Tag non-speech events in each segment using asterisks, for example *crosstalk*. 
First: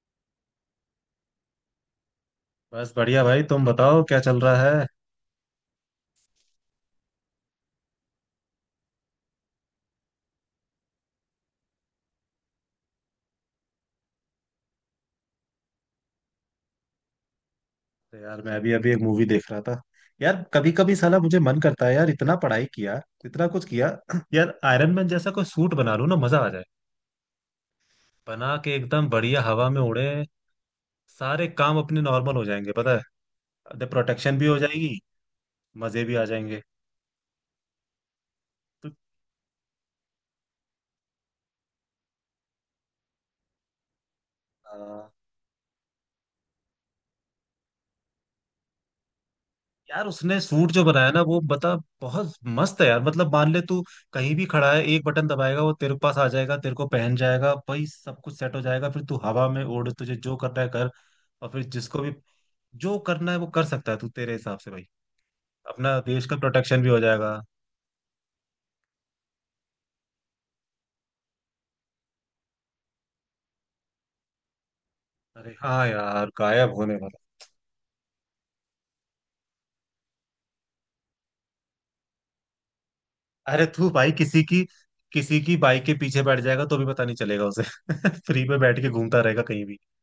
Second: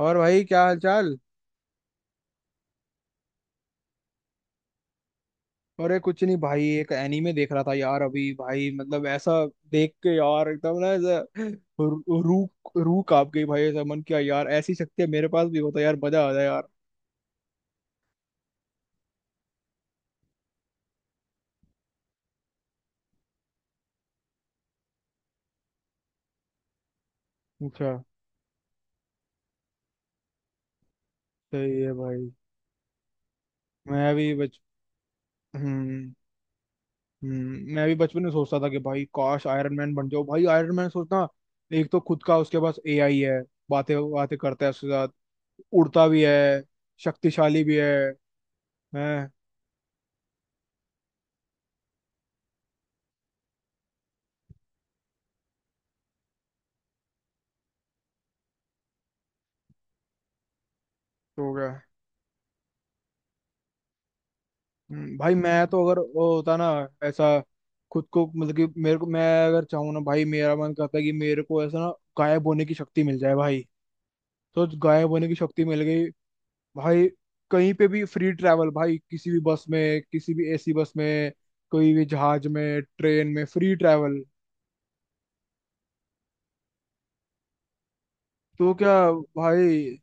और भाई क्या हाल चाल। बस बढ़िया भाई। तुम बताओ क्या चल रहा है। अरे कुछ नहीं भाई एक एनीमे देख रहा था यार अभी भाई मतलब ऐसा देख के यार एकदम ना ऐसा रू रू रू कांप गई भाई। ऐसा मन किया यार ऐसी शक्तियां मेरे पास भी होता यार मजा आ जाए यार। तो यार मैं अभी अभी एक मूवी देख रहा था। यार कभी कभी साला मुझे मन करता है, यार इतना पढ़ाई किया, इतना कुछ किया। *clears throat* यार आयरन मैन जैसा कोई सूट बना लूं ना, मजा आ जाए। अच्छा। बना के एकदम बढ़िया हवा में उड़े। सारे काम सही है अपने भाई। नॉर्मल हो जाएंगे, पता है। मैं भी प्रोटेक्शन भी हो बच। जाएगी। मजे हम्म। भी आ जाएंगे। हम्म। मैं भी बचपन में सोचता था कि भाई काश आयरन मैन बन जाओ भाई आयरन मैन सोचना। एक तो खुद का उसके पास एआई है। बातें बातें करता है तो उसके साथ। उड़ता भी है। शक्तिशाली भी है। हैं। यार उसने सूट जो बनाया ना वो बता, बहुत मस्त है यार। मतलब मान ले तू कहीं भी खड़ा है, एक बटन दबाएगा, वो तेरे पास आ जाएगा, तेरे को पहन जाएगा भाई, सब कुछ सेट हो जाएगा। फिर तू हवा में उड़, तुझे जो करना है कर। और तो फिर क्या। जिसको भी जो करना है वो कर सकता है तू तेरे हिसाब से भाई। हम्म। भाई मैं तो अगर अपना देश वो का होता ना प्रोटेक्शन भी हो ऐसा। जाएगा। खुद को मतलब कि मेरे को मैं अगर चाहूँ ना भाई मेरा मन करता है कि मेरे को ऐसा ना गायब होने की शक्ति मिल जाए भाई। तो गायब होने की अरे शक्ति मिल हाँ गई। यार, गायब होने भाई वाला। कहीं पे भी फ्री ट्रैवल भाई किसी भी बस में किसी भी एसी बस में कोई भी जहाज में ट्रेन में अरे फ्री तू भाई ट्रैवल। किसी की बाइक के पीछे बैठ जाएगा तो भी पता नहीं चलेगा उसे। *laughs* फ्री में तो बैठ के क्या घूमता रहेगा कहीं भी। भाई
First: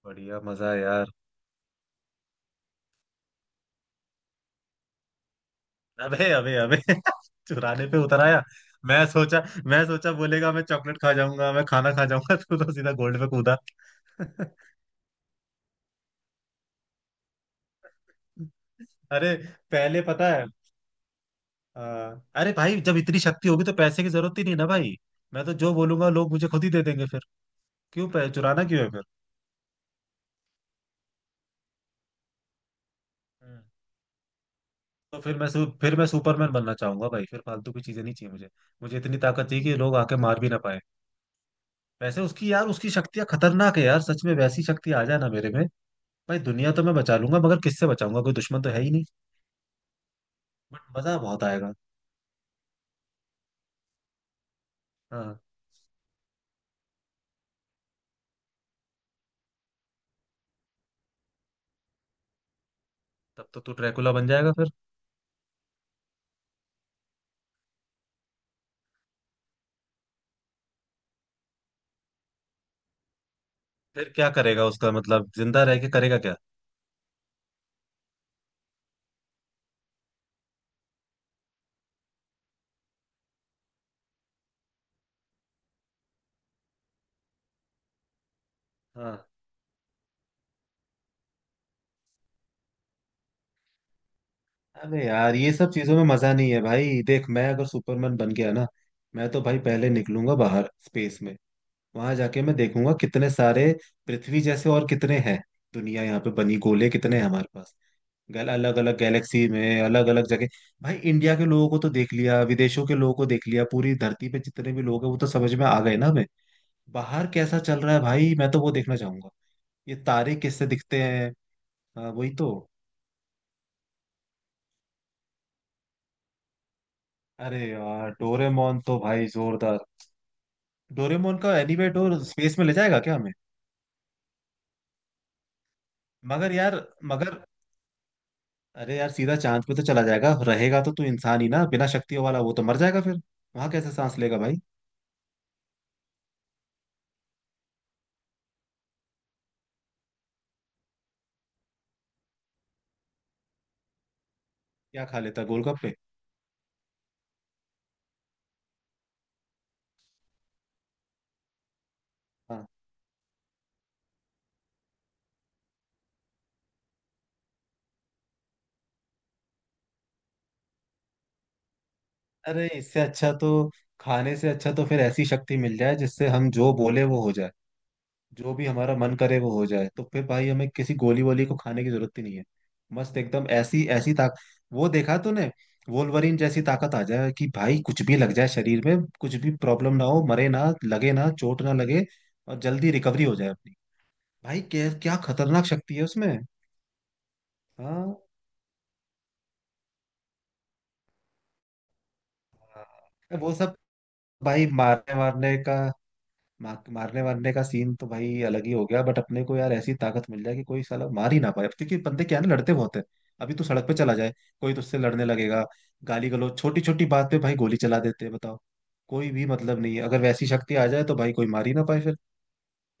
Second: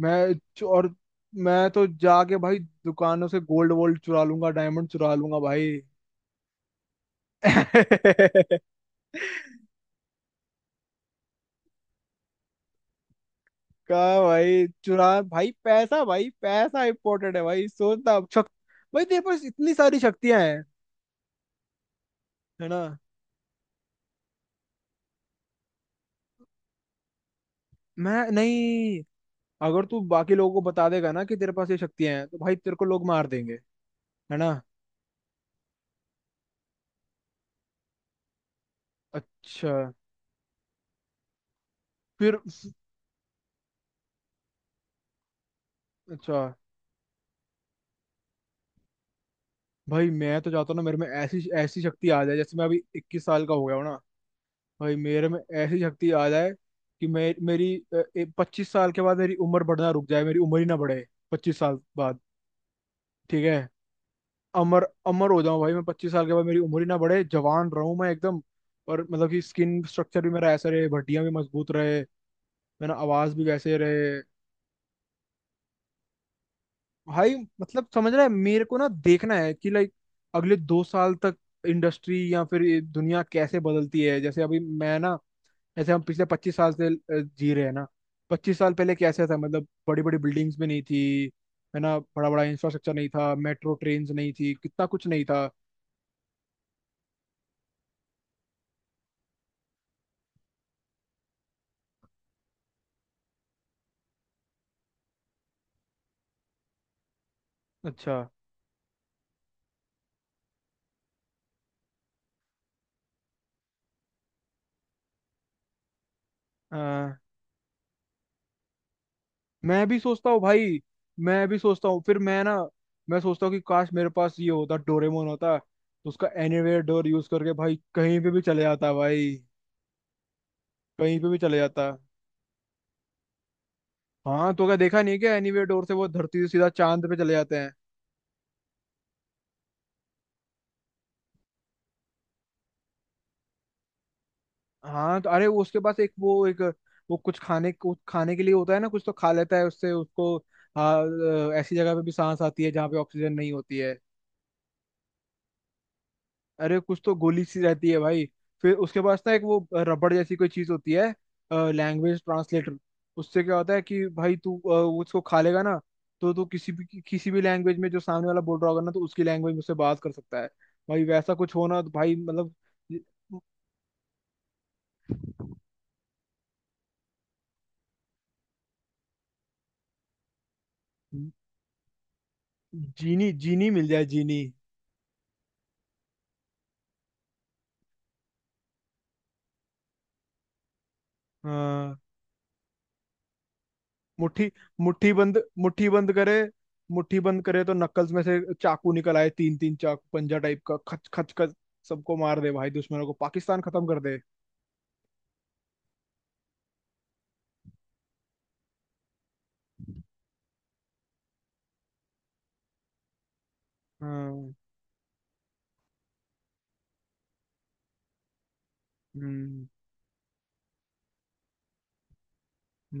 बढ़िया मजा है और यार। मैं तो जाके भाई दुकानों से गोल्ड वोल्ड चुरा लूंगा डायमंड चुरा लूंगा भाई। अबे अबे अबे। *laughs* चुराने पे उतर आया। *laughs* मैं सोचा बोलेगा मैं चॉकलेट खा जाऊंगा, मैं खाना खा जाऊंगा। *laughs* तू तो सीधा गोल्ड पे कूदा। कहा भाई चुरा भाई पैसा इम्पोर्टेंट है भाई सोचना शक। *laughs* भाई तेरे अरे पास इतनी सारी पहले पता शक्तियां है। हैं। अ, अरे है ना। भाई जब इतनी शक्ति होगी तो पैसे की जरूरत ही नहीं ना भाई। मैं तो जो बोलूंगा लोग मुझे खुद ही दे देंगे फिर। क्यों मैं चुराना क्यों है नहीं। फिर। अगर तू बाकी लोगों को बता देगा ना कि तेरे पास ये शक्तियां हैं तो भाई तेरे को लोग मार देंगे। हम्म। है ना। तो फिर मैं सुपरमैन बनना चाहूंगा भाई। फिर फालतू की चीजें नहीं चाहिए मुझे। मुझे इतनी ताकत चाहिए अच्छा। कि लोग आके मार भी ना पाए। वैसे फिर। उसकी यार उसकी शक्तियां खतरनाक है यार, सच में वैसी शक्ति आ जाए ना मेरे में। भाई अच्छा। दुनिया तो मैं बचा लूंगा मगर किससे बचाऊंगा, कोई दुश्मन तो है ही नहीं। भाई मैं तो चाहता हूँ बट ना मेरे में मजा ऐसी बहुत आएगा। ऐसी शक्ति आ जाए जैसे मैं अभी 21 साल का हो गया हूँ ना। भाई मेरे हाँ। में ऐसी शक्ति आ जाए कि मैं मेरी 25 साल के बाद मेरी उम्र बढ़ना रुक जाए मेरी उम्र ही ना बढ़े। 25 साल बाद। ठीक तब है। तो तू ड्रैकुला बन जाएगा फिर। अमर अमर हो जाऊं भाई मैं 25 साल के बाद मेरी उम्र ही ना बढ़े जवान रहूं मैं एकदम। और मतलब कि स्किन स्ट्रक्चर भी मेरा ऐसा रहे हड्डियां भी मजबूत रहे। मेरा आवाज भी वैसे फिर रहे। क्या करेगा उसका मतलब, जिंदा रह के करेगा क्या। भाई मतलब समझ रहा है मेरे को ना देखना है कि लाइक अगले 2 साल तक। इंडस्ट्री या फिर ये दुनिया कैसे बदलती है जैसे अभी मैं ना। जैसे हम पिछले 25 साल से जी रहे हैं ना। 25 साल पहले कैसे हाँ। था मतलब बड़ी बड़ी बिल्डिंग्स भी नहीं थी। है ना बड़ा बड़ा इंफ्रास्ट्रक्चर नहीं था मेट्रो ट्रेन्स नहीं थी कितना अरे कुछ नहीं यार था। ये सब चीजों में मजा नहीं है भाई। देख मैं अगर सुपरमैन बन गया ना, मैं तो भाई पहले निकलूंगा बाहर स्पेस में। वहां जाके मैं देखूंगा कितने सारे पृथ्वी जैसे और कितने हैं। दुनिया यहाँ पे बनी गोले कितने हैं हमारे पास। अच्छा। गल अलग अलग गैलेक्सी में, अलग अलग जगह। भाई इंडिया के लोगों को तो देख लिया, विदेशों के लोगों को देख लिया, पूरी धरती पे जितने भी लोग हैं वो तो समझ में आ गए ना हमें। बाहर कैसा चल रहा है भाई, मैं तो वो देखना चाहूंगा। मैं ये भी सोचता तारे हूँ किससे भाई। दिखते हैं। मैं भी सोचता हूँ हाँ, फिर वही मैं तो। ना। मैं सोचता हूँ कि काश मेरे पास ये होता डोरेमोन होता तो उसका एनीवेयर डोर यूज करके अरे भाई यार कहीं पे भी चले डोरेमोन जाता तो भाई भाई। जोरदार। कहीं पे भी डोरेमोन का चले एनीवे जाता। डोर स्पेस में ले जाएगा क्या हमें। हाँ तो क्या देखा नहीं क्या एनीवेयर डोर से वो धरती से मगर सीधा यार, चांद पे चले मगर जाते हैं। अरे यार सीधा चांद पे तो चला जाएगा, रहेगा तो तू इंसान ही ना बिना शक्तियों वाला, वो तो मर जाएगा फिर। वहां कैसे सांस लेगा भाई। हाँ तो अरे वो उसके पास एक वो कुछ खाने के लिए होता है ना कुछ तो खा लेता है उससे उसको। हाँ। ऐसी जगह पे भी सांस आती है जहाँ पे ऑक्सीजन नहीं होती है। क्या खा लेता, गोलगप्पे। अरे कुछ तो गोली सी रहती है भाई। फिर उसके पास ना एक वो रबड़ जैसी कोई चीज होती है। लैंग्वेज हाँ। ट्रांसलेटर। उससे क्या होता है कि भाई तू वो उसको खा लेगा ना। तो तू किसी भी किसी भी लैंग्वेज में जो सामने वाला बोल रहा होगा ना तो उसकी लैंग्वेज में उससे बात कर सकता है। भाई वैसा कुछ होना तो भाई मतलब। अरे इससे अच्छा तो, खाने से अच्छा तो फिर ऐसी शक्ति मिल जाए जिससे हम जो बोले वो हो जाए। जो भी हमारा मन करे वो हो जाए, तो फिर भाई हमें किसी गोली वोली को खाने की जरूरत ही नहीं है। मस्त जीनी एकदम जीनी ऐसी मिल जाए ऐसी ताक। जीनी। वो देखा तूने, वोल्वरिन जैसी ताकत आ जाए कि भाई कुछ भी लग जाए शरीर में, कुछ भी प्रॉब्लम ना हो, मरे ना, लगे ना, चोट ना हाँ। लगे। और जल्दी रिकवरी हो जाए अपनी। मुट्ठी। भाई क्या मुट्ठी क्या बंद। खतरनाक मुट्ठी शक्ति है बंद करे। उसमें। मुट्ठी बंद करे तो नक्कल्स हाँ। में से चाकू निकल आए तीन तीन चाकू पंजा टाइप का खच खच खच। सबको मार दे भाई दुश्मनों को हाँ। वो पाकिस्तान सब खत्म कर दे। भाई मारने मारने का मार, मारने वारने का सीन तो भाई अलग ही हो गया, बट अपने को यार ऐसी ताकत मिल जाए कि कोई साला मार ही ना पाए, क्योंकि बंदे क्या है ना, लड़ते बहुत है। अभी तू सड़क पे चला जाए, हाँ। कोई तुझसे लड़ने लगेगा। गाली गलौज, छोटी छोटी बात पे भाई गोली चला देते हैं बताओ। कोई भी हम्म। मतलब नहीं है, अगर वैसी शक्ति आ जाए तो भाई कोई मार ही ना पाए फिर।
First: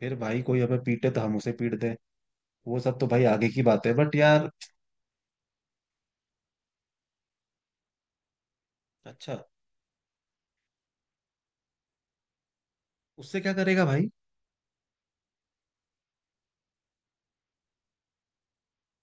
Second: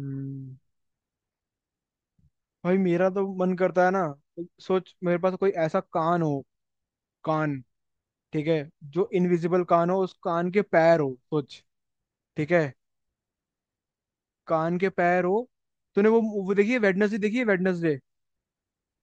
फिर भाई कोई हमें पीटे तो हम उसे पीट दें। भाई वो सब तो मेरा भाई तो आगे मन की करता बात है है ना बट यार। सोच मेरे पास कोई ऐसा कान हो। कान। ठीक है। जो अच्छा, इनविजिबल कान हो उस कान के पैर हो सोच। ठीक है। उससे क्या करेगा भाई। कान के पैर हो। तूने वो देखिए वेडनेसडे देखिए वेडनेसडे।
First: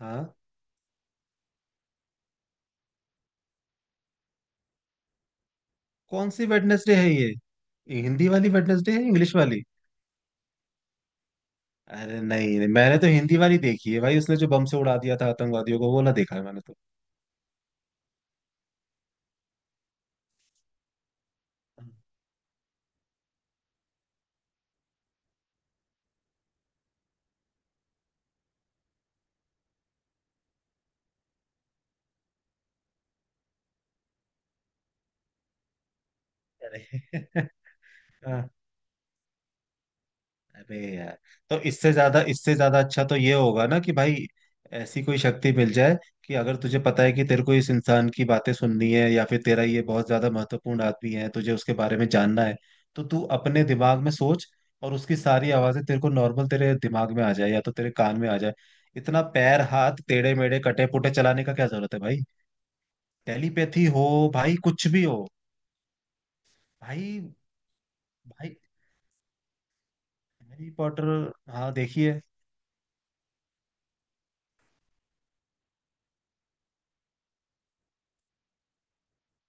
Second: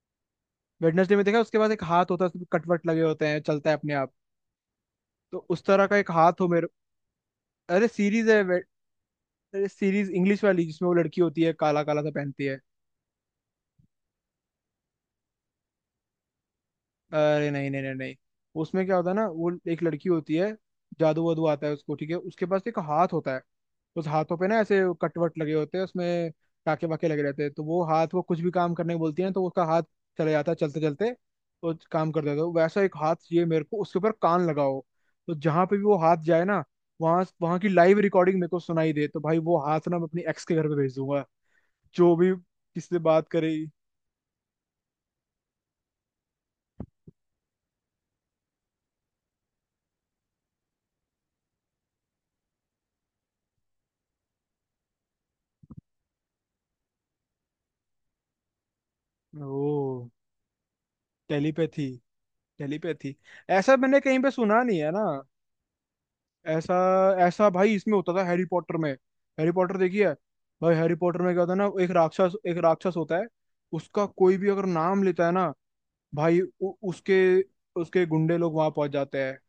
हाँ, वेडनेसडे में देखा उसके पास एक हाथ होता है उसमें कटवट लगे होते हैं चलता है अपने आप। तो उस तरह का एक कौन हाथ सी हो मेरे। वेडनेसडे है ये अरे ये हिंदी सीरीज है वाली वेडनेसडे है, इंग्लिश वाली। अरे सीरीज इंग्लिश वाली जिसमें वो लड़की होती है काला काला सा अरे पहनती नहीं है। नहीं, मैंने तो हिंदी वाली देखी है भाई, उसने जो बम से उड़ा दिया था आतंकवादियों को, वो ना देखा है मैंने तो। अरे नहीं नहीं नहीं नहीं। उसमें क्या होता है ना वो एक लड़की होती है। जादू वादू आता है उसको ठीक है उसके पास एक हाथ होता है। उस हाथों पे ना ऐसे कटवट लगे होते हैं उसमें। टाके वाके लगे रहते हैं तो वो हाथ वो कुछ भी काम करने को बोलती है ना, तो उसका हाथ चले जाता है चलते चलते। तो काम कर देता है तो वैसा एक हाथ ये मेरे को उसके ऊपर कान लगाओ। तो जहां पे भी वो हाथ जाए ना अरे। वहां *laughs* वहां की लाइव रिकॉर्डिंग मेरे हाँ, को सुनाई दे तो भाई वो हाथ ना मैं अपनी एक्स के घर पे अरे भेज यार दूंगा। तो इससे जो ज्यादा भी इससे ज्यादा किससे अच्छा तो बात ये करे। होगा ना कि भाई ऐसी कोई शक्ति मिल जाए कि अगर तुझे पता है कि तेरे को इस इंसान की बातें सुननी है, या फिर तेरा ये बहुत ज्यादा महत्वपूर्ण आदमी है, तुझे उसके बारे में जानना है, तो तू अपने दिमाग में सोच और उसकी सारी आवाजें तेरे को नॉर्मल तेरे दिमाग में आ जाए या तो तेरे कान में आ जाए। इतना पैर हाथ ओ। टेढ़े मेढ़े कटे पुटे चलाने का क्या टेलीपैथी। जरूरत है भाई। टेलीपैथी। ऐसा टेलीपैथी मैंने हो। कहीं पे भाई सुना नहीं कुछ है भी ना। हो। ऐसा। भाई। ऐसा भाई इसमें होता था हैरी भाई पॉटर में। हैरी पॉटर देखिए। हैरी भाई हैरी पॉटर। पॉटर में क्या होता है ना हाँ देखिए। एक राक्षस होता है। उसका कोई भी अगर नाम लेता है ना। भाई उसके उसके गुंडे लोग वहां पहुंच जाते हैं।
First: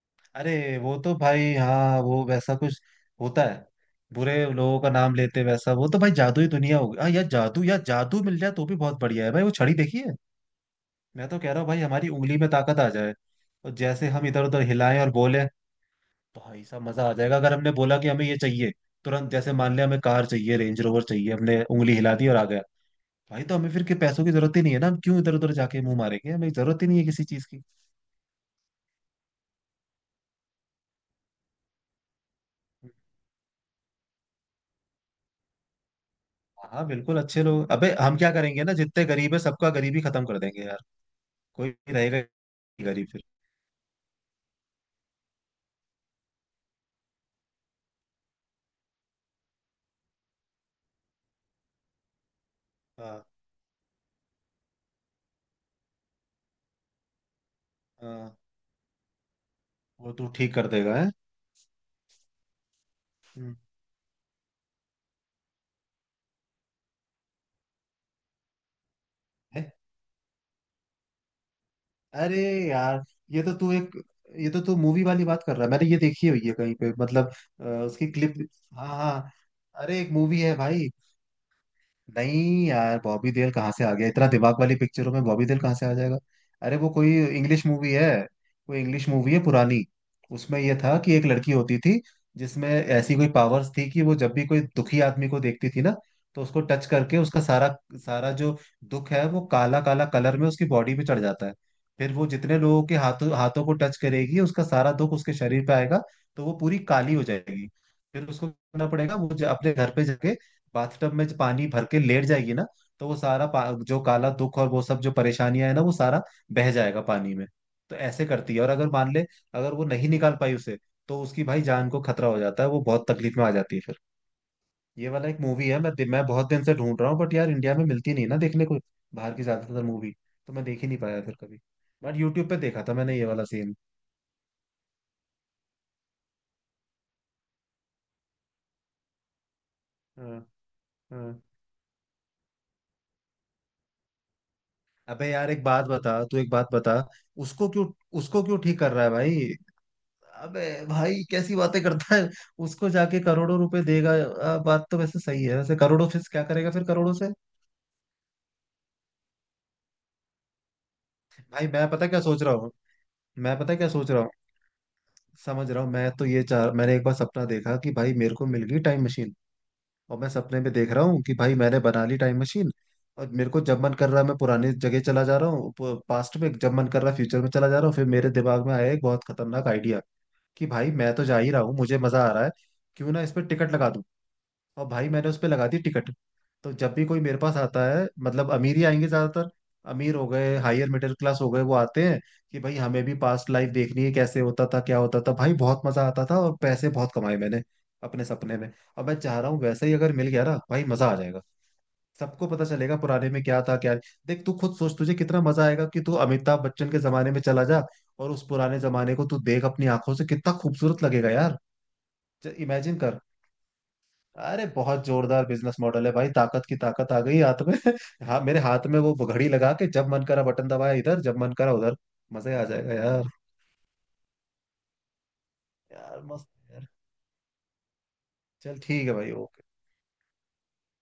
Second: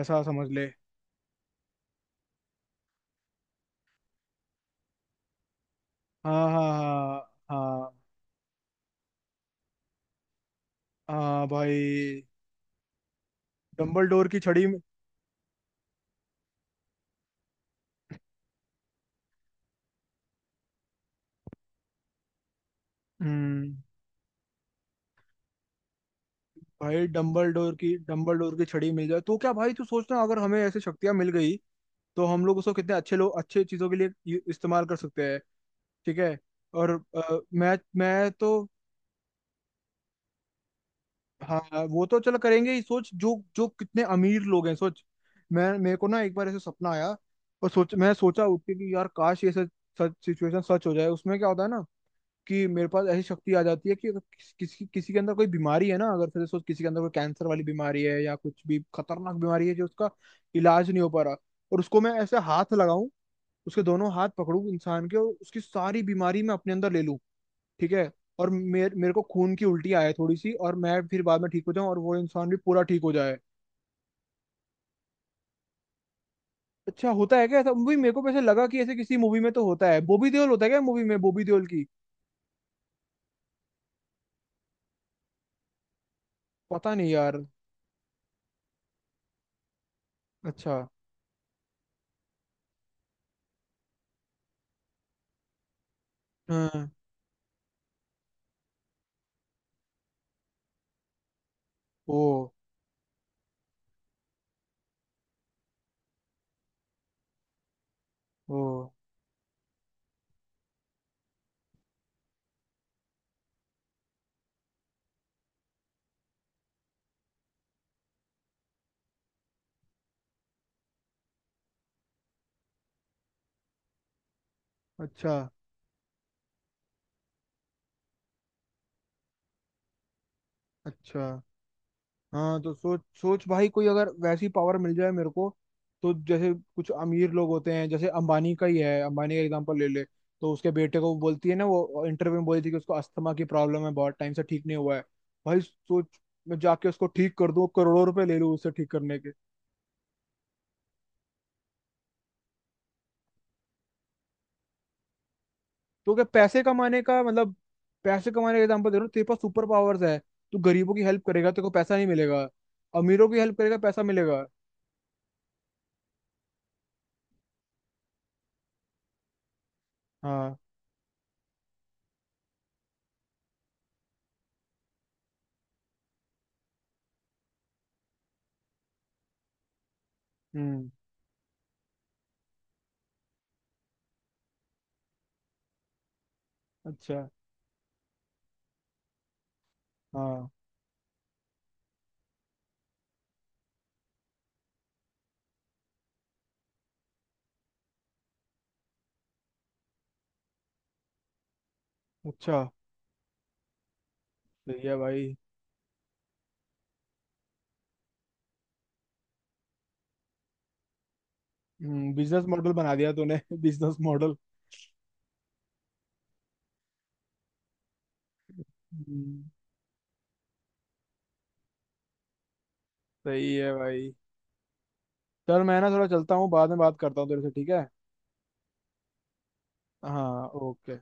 ऐसा समझ ले। अरे वो तो भाई, हाँ वो वैसा कुछ होता है, बुरे लोगों का नाम लेते वैसा, वो तो भाई जादू हाँ ही हाँ दुनिया होगी। हाँ यार हाँ जादू, यार हाँ। जादू मिल जाए तो भी बहुत बढ़िया है भाई, वो छड़ी देखिए। मैं तो हाँ कह रहा हूँ भाई हमारी भाई उंगली में ताकत आ जाए, और डम्बल जैसे हम डोर की इधर उधर छड़ी में। हिलाएं और बोले, भाई साहब मजा आ जाएगा। अगर हमने बोला कि हमें ये चाहिए, तुरंत, जैसे मान लिया हमें कार चाहिए, रेंज रोवर चाहिए, हमने उंगली हिला दी और आ गया। भाई तो हमें हम्म। फिर के पैसों की जरूरत ही नहीं है ना, हम क्यों इधर उधर जाके मुंह मारेंगे, हमें जरूरत ही नहीं है भाई किसी चीज डम्बल की। डोर की डम्बल डोर की छड़ी मिल जाए तो क्या भाई तू सोचना अगर हमें ऐसी शक्तियां मिल गई। तो हम लोग उसको कितने अच्छे लोग अच्छे चीज़ों के लिए इस्तेमाल कर सकते हैं। ठीक है। हाँ और बिल्कुल अच्छे लोग। मैं अबे हम मैं क्या तो। करेंगे ना, जितने गरीब है सबका गरीबी खत्म कर देंगे यार। हाँ कोई वो रहेगा तो चल ही करेंगे ही गरीब सोच फिर। जो जो कितने अमीर लोग हैं सोच। मैं मेरे को ना एक बार ऐसे सपना आया। और सोच मैं सोचा उठ के कि यार काश ये सच सच सिचुएशन सच हो जाए उसमें क्या होता है ना। कि मेरे पास ऐसी हाँ। शक्ति आ जाती है कि अगर किसी किसी के अंदर कोई बीमारी है ना अगर फिर सोच किसी के अंदर कोई कैंसर वाली बीमारी है या हाँ कुछ भी खतरनाक बीमारी है जो उसका वो तू ठीक कर इलाज देगा नहीं हो है। पा रहा। और उसको मैं ऐसे हाथ लगाऊं। हम्म। उसके दोनों हाथ पकड़ूं इंसान के और उसकी सारी बीमारी मैं अपने अंदर ले लूं। ठीक है। और मेरे मेरे को खून की है? उल्टी आए थोड़ी सी और मैं फिर बाद में ठीक हो जाऊं और वो अरे इंसान भी पूरा ठीक यार, हो जाए। ये तो तू एक ये तो तू मूवी वाली बात कर रहा है, मैंने ये देखी हुई है कहीं पे, अच्छा मतलब। होता है क्या ऐसा मूवी उसकी मेरे को क्लिप। वैसे लगा कि हाँ ऐसे किसी हाँ। मूवी में तो होता अरे है एक बॉबी मूवी देओल है होता है क्या भाई। मूवी में बॉबी देओल की। नहीं यार बॉबी देओल कहाँ से आ गया, इतना दिमाग वाली पिक्चरों में बॉबी देओल कहाँ से आ जाएगा। अरे वो पता नहीं कोई यार। इंग्लिश मूवी है, कोई इंग्लिश मूवी है पुरानी। उसमें ये अच्छा। था कि एक लड़की होती थी जिसमें ऐसी कोई पावर्स थी कि वो जब भी कोई दुखी आदमी को देखती थी ना, तो उसको टच हाँ। करके उसका सारा सारा जो दुख है वो काला काला कलर में उसकी बॉडी पे चढ़ जाता है। फिर ओ। वो जितने लोगों के हाथों हाथों को टच करेगी उसका सारा दुख उसके शरीर पे आएगा। तो वो पूरी काली हो जाएगी। फिर उसको ओ। करना पड़ेगा, वो अपने घर पे जाके बाथटब में जो पानी भर के लेट जाएगी ना, तो वो जो काला दुख और वो सब जो परेशानियां है ना, वो सारा बह जाएगा पानी में। तो ऐसे करती है। और अगर मान ले, अगर वो नहीं निकाल पाई उसे, तो उसकी भाई जान को खतरा हो जाता है, वो बहुत तकलीफ में आ जाती है फिर। ये वाला अच्छा। एक मूवी है, मैं बहुत दिन से ढूंढ रहा हूँ बट यार इंडिया में मिलती नहीं ना देखने को। बाहर की ज्यादातर मूवी तो मैं देख ही नहीं पाया अच्छा। फिर कभी। बट यूट्यूब पे हाँ तो देखा था सोच मैंने ये वाला सोच भाई सीन। कोई अगर वैसी पावर मिल जाए मेरे को। तो जैसे कुछ अमीर लोग होते हैं जैसे अंबानी का ही है अंबानी का एग्जांपल ले ले। हाँ तो उसके बेटे को वो हाँ। बोलती है ना वो इंटरव्यू में बोली थी कि उसको अस्थमा की प्रॉब्लम है बहुत टाइम से ठीक नहीं हुआ है। अबे यार भाई एक बात बता, सोच तू एक मैं बात जाके बता। उसको ठीक कर दूं उसको क्यों, करोड़ों रुपए ले उसको लूं क्यों उससे ठीक ठीक कर रहा है करने के। भाई। अबे भाई कैसी बातें करता है, उसको जाके करोड़ों रुपए देगा। बात तो वैसे सही है, वैसे करोड़ों तो से क्या क्या पैसे करेगा फिर कमाने करोड़ों का से। मतलब पैसे कमाने का एग्जांपल दे रहा हूँ तेरे पास सुपर पावर्स है। तू गरीबों की हेल्प करेगा तेरे भाई को पैसा नहीं मिलेगा। अमीरों की हेल्प मैं पता करेगा क्या पैसा सोच रहा हूँ, मिलेगा। समझ रहा हूँ मैं तो, ये चाह मैंने एक बार सपना देखा कि भाई मेरे को मिल गई टाइम मशीन। और मैं हाँ। सपने में देख रहा हूँ कि भाई मैंने बना ली टाइम मशीन। और मेरे को जब मन कर रहा है मैं पुरानी जगह चला जा रहा हूँ, पास्ट में। जब मन कर रहा है फ्यूचर में चला जा रहा हूँ। फिर मेरे दिमाग में आया एक बहुत खतरनाक आइडिया, कि हम्म। भाई मैं तो जा ही रहा हूँ, मुझे मजा आ रहा है, क्यों ना इस पर टिकट लगा दूं। और भाई मैंने उस पर लगा दी टिकट। तो जब भी अच्छा। कोई मेरे पास आता है, मतलब अमीर ही आएंगे ज्यादातर, अमीर हो हाँ। गए, हायर मिडिल क्लास हो गए, वो आते हैं कि भाई हमें भी पास्ट लाइफ देखनी है, कैसे होता था क्या होता था, भाई बहुत मजा आता था और पैसे बहुत कमाए मैंने अपने सपने में। अब मैं चाह रहा हूँ वैसे ही अगर मिल गया ना भाई मजा आ जाएगा। सबको अच्छा। पता चलेगा पुराने में क्या था क्या। देख तू खुद सही है सोच तुझे भाई। कितना मजा आएगा कि तू अमिताभ बच्चन के जमाने में चला जा, और उस पुराने जमाने को तू देख अपनी आंखों से, कितना खूबसूरत लगेगा यार। बिजनेस मॉडल बना इमेजिन दिया कर। तूने *laughs* बिजनेस मॉडल। अरे बहुत जोरदार बिजनेस मॉडल है भाई, ताकत की ताकत आ गई हाथ में। *laughs* हाँ, मेरे हाथ में वो हम्म, घड़ी लगा के, जब मन करा बटन दबाया इधर, जब मन करा उधर। मजे आ जाएगा यार। सही है भाई। चल मैं ना थोड़ा यार चलता मस्त हूँ बाद है में यार। बात करता हूँ तेरे से ठीक है। चल ठीक है भाई, ओके। हाँ ओके